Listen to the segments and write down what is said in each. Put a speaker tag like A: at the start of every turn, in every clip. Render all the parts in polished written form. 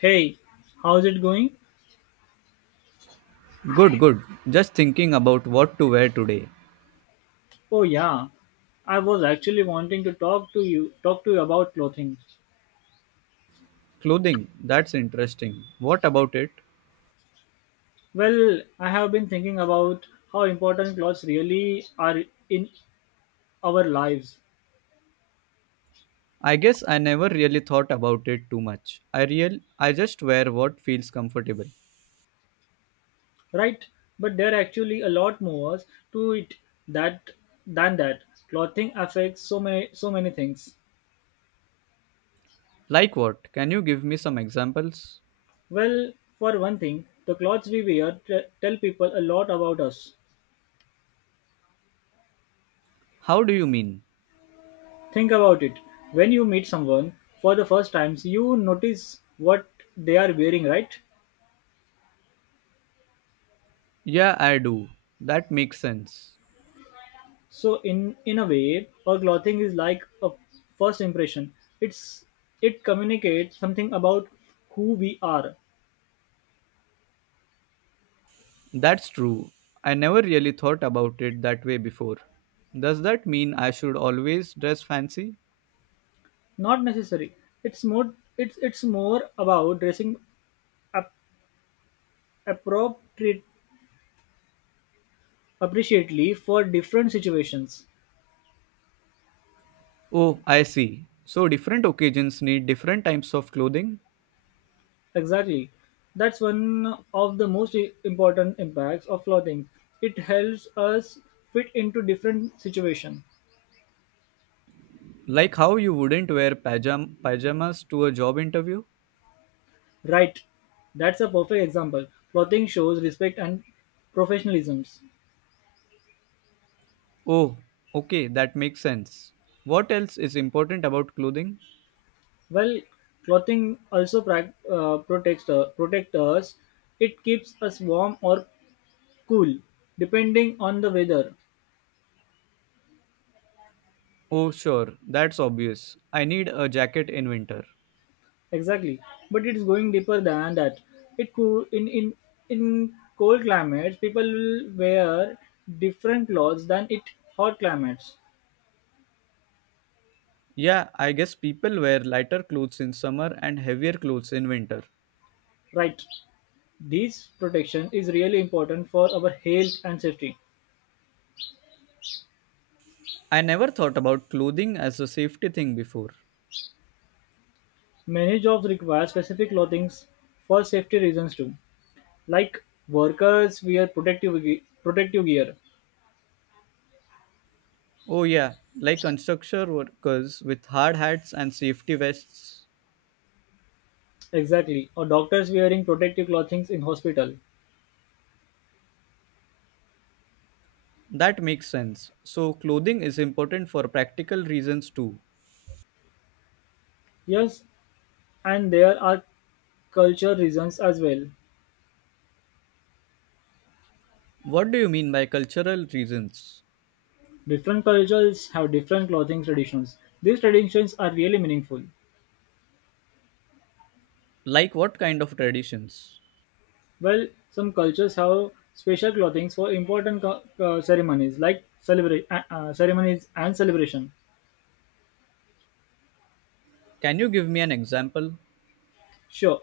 A: Hey, how's it going?
B: Good, good. Just thinking about what to wear today.
A: Oh yeah, I was actually wanting to talk to you about clothing.
B: Clothing, that's interesting. What about it?
A: Well, I have been thinking about how important clothes really are in our lives,
B: I guess I never really thought about it too much. I just wear what feels comfortable.
A: right? But there are actually a lot more to it that than that. Clothing affects so many things.
B: Like what? Can you give me some examples?
A: Well, for one thing, the clothes we wear tell people a lot about us.
B: How do you mean?
A: Think about it. When you meet someone for the first time, you notice what they are wearing, right?
B: Yeah, I do. That makes sense.
A: So in a way, our clothing is like a first impression. It's it communicates something about who we are.
B: That's true. I never really thought about it that way before. Does that mean I should always dress fancy?
A: Not necessary. It's more about dressing ap- appropriate appreciately for different situations.
B: Oh, I see. So different occasions need different types of clothing?
A: Exactly. That's one of the most important impacts of clothing. It helps us fit into different situations.
B: Like how you wouldn't wear pajamas to a job interview?
A: Right. That's a perfect example. Clothing shows respect and professionalism.
B: Oh, okay, that makes sense. What else is important about clothing?
A: Well, clothing also prac protects protect us. It keeps us warm or cool, depending on the weather.
B: Oh, sure, that's obvious. I need a jacket in winter.
A: Exactly, but it's going deeper than that. It could in cold climates, people will wear different clothes than it hot climates.
B: Yeah, I guess people wear lighter clothes in summer and heavier clothes in winter.
A: Right? This protection is really important for our health and safety.
B: I never thought about clothing as a safety thing before.
A: Many jobs require specific clothing for safety reasons too. Like workers wear protective gear,
B: Oh, yeah, like construction workers with hard hats and safety vests.
A: exactly, or doctors wearing protective clothing in hospital.
B: That makes sense. So, clothing is important for practical reasons too.
A: Yes, and there are culture reasons as well.
B: What do you mean by cultural reasons?
A: Different cultures have different clothing traditions. These traditions are really meaningful.
B: Like what kind of traditions?
A: Well, some cultures have special clothings for important ceremonies like ceremonies and celebration.
B: Can you give me an example?
A: Sure,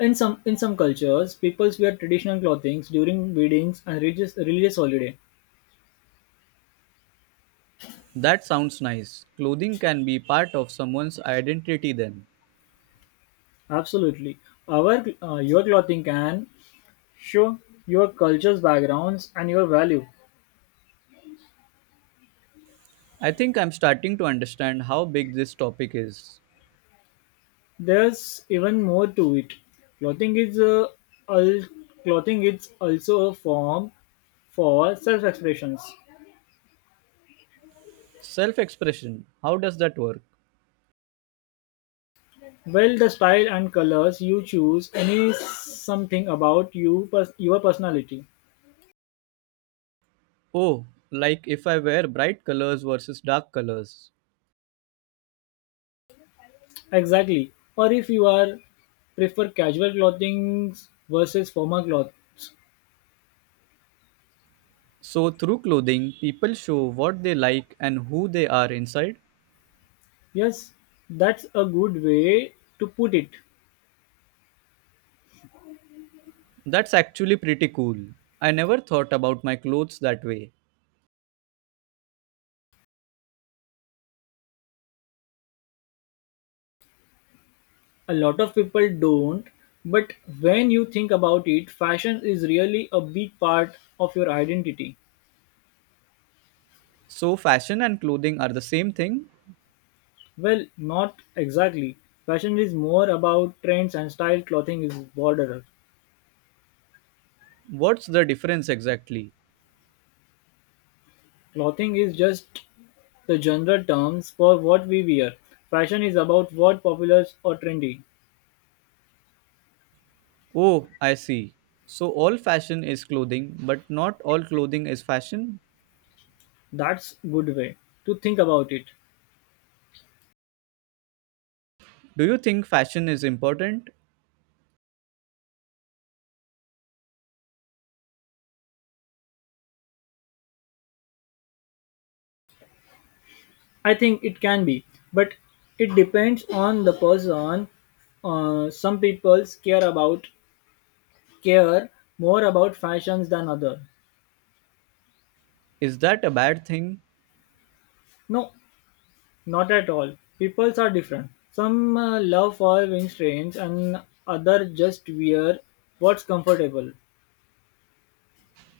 A: in some cultures, people wear traditional clothings during weddings and religious holiday.
B: That sounds nice. Clothing can be part of someone's identity then.
A: Absolutely, our your clothing can show your culture's backgrounds and your value.
B: I think I'm starting to understand how big this topic is.
A: There's even more to it. Clothing is al- clothing is also a form for self-expressions.
B: Self expression, how does that work?
A: Well, the style and colors you choose any something about your personality.
B: Oh, like if I wear bright colors versus dark colors.
A: Exactly. Or if you are prefer casual clothing versus formal clothes.
B: So, through clothing, people show what they like and who they are inside.
A: Yes, that's a good way to put it.
B: That's actually pretty cool. I never thought about my clothes that way.
A: A lot of people don't, but when you think about it, fashion is really a big part of your identity.
B: So, fashion and clothing are the same thing?
A: Well, not exactly. Fashion is more about trends and style, clothing is broader.
B: What's the difference exactly?
A: Clothing is just the general terms for what we wear. Fashion is about what popular or trendy.
B: Oh, I see. So, all fashion is clothing, but not all clothing is fashion?
A: That's good way to think about it.
B: Do you think fashion is important?
A: I think it can be, but it depends on the person, some people care about care more about fashions than other.
B: Is that a bad thing?
A: No, not at all. Peoples are different. Some love following trends and other just wear what's comfortable,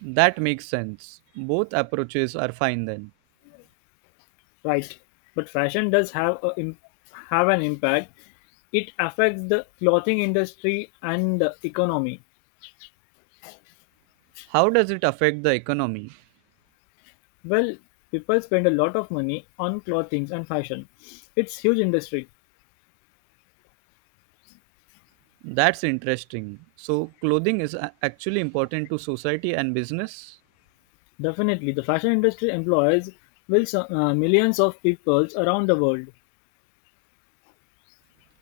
B: That makes sense. Both approaches are fine then.
A: right? But fashion does have have an impact. It affects the clothing industry and the economy.
B: How does it affect the economy?
A: Well, people spend a lot of money on clothing and fashion. It's huge industry.
B: That's interesting. So, clothing is actually important to society and business?
A: Definitely, the fashion industry employs millions of people around the world.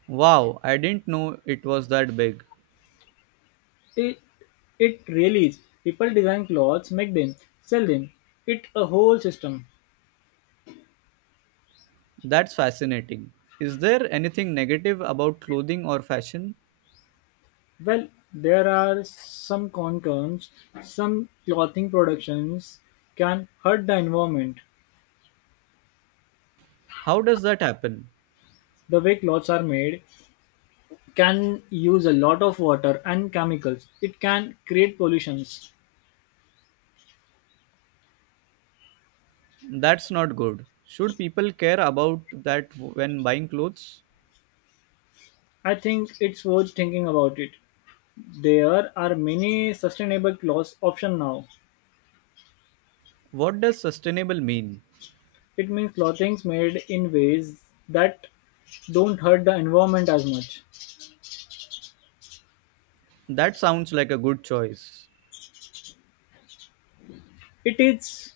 B: Wow, I didn't know it was that big.
A: It it really is. People design clothes, make them, sell them. It a whole system.
B: That's fascinating. Is there anything negative about clothing or fashion?
A: Well, there are some concerns. Some clothing productions can hurt the environment.
B: How does that happen?
A: The way clothes are made can use a lot of water and chemicals. It can create pollutions.
B: That's not good. Should people care about that when buying clothes?
A: I think it's worth thinking about it. There are many sustainable clothes options now.
B: What does sustainable mean?
A: It means clothings made in ways that don't hurt the environment as much.
B: That sounds like a good choice.
A: It is,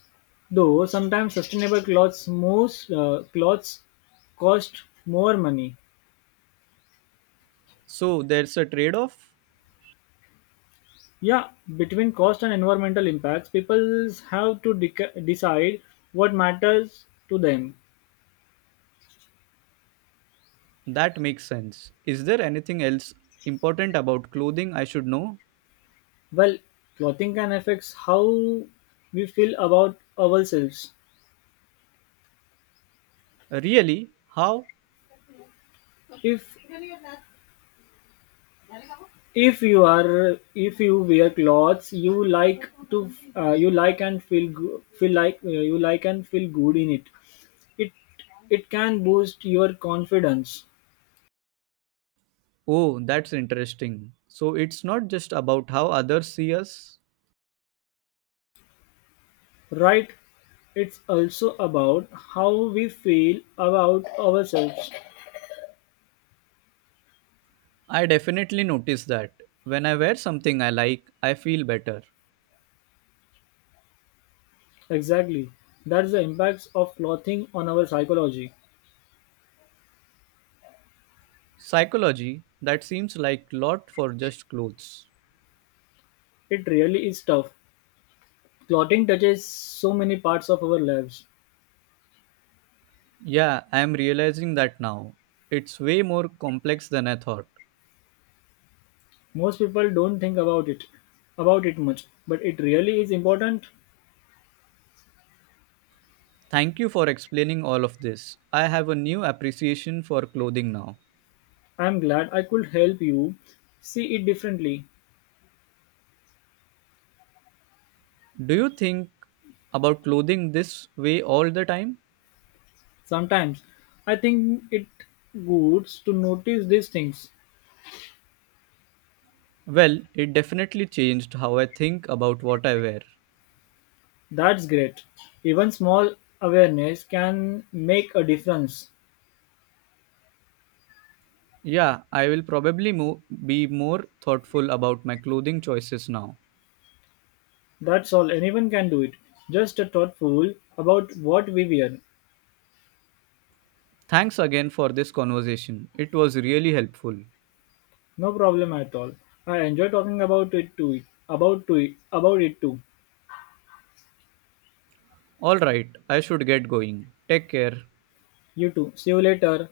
A: though, sometimes sustainable clothes cost more money.
B: So there's a trade off?
A: Yeah, between cost and environmental impacts, people have to decide what matters to them.
B: That makes sense. Is there anything else important about clothing I should know?
A: Well, clothing can affect how we feel about ourselves.
B: Really? How?
A: If if you wear clothes you like to you like and feel go- feel like you like and feel good in it. It it can boost your confidence,
B: Oh, that's interesting. So it's not just about how others see us,
A: right? It's also about how we feel about ourselves.
B: I definitely notice that. When I wear something I like, I feel better.
A: Exactly. That's the impacts of clothing on our psychology.
B: Psychology, that seems like lot for just clothes.
A: It really is tough. Clothing touches so many parts of our lives.
B: Yeah, I am realizing that now. It's way more complex than I thought.
A: Most people don't think about it much, but it really is important.
B: Thank you for explaining all of this. I have a new appreciation for clothing now.
A: I'm glad I could help you see it differently.
B: Do you think about clothing this way all the time?
A: Sometimes I think it good to notice these things.
B: Well, it definitely changed how I think about what I wear.
A: That's great. Even small awareness can make a difference.
B: Yeah, I will probably be more thoughtful about my clothing choices now.
A: That's all. Anyone can do it. Just a thoughtful about what we wear.
B: Thanks again for this conversation. It was really helpful.
A: No problem at all. I enjoy talking about it too. About to it. About it too.
B: All right, I should get going. Take care.
A: You too. See you later.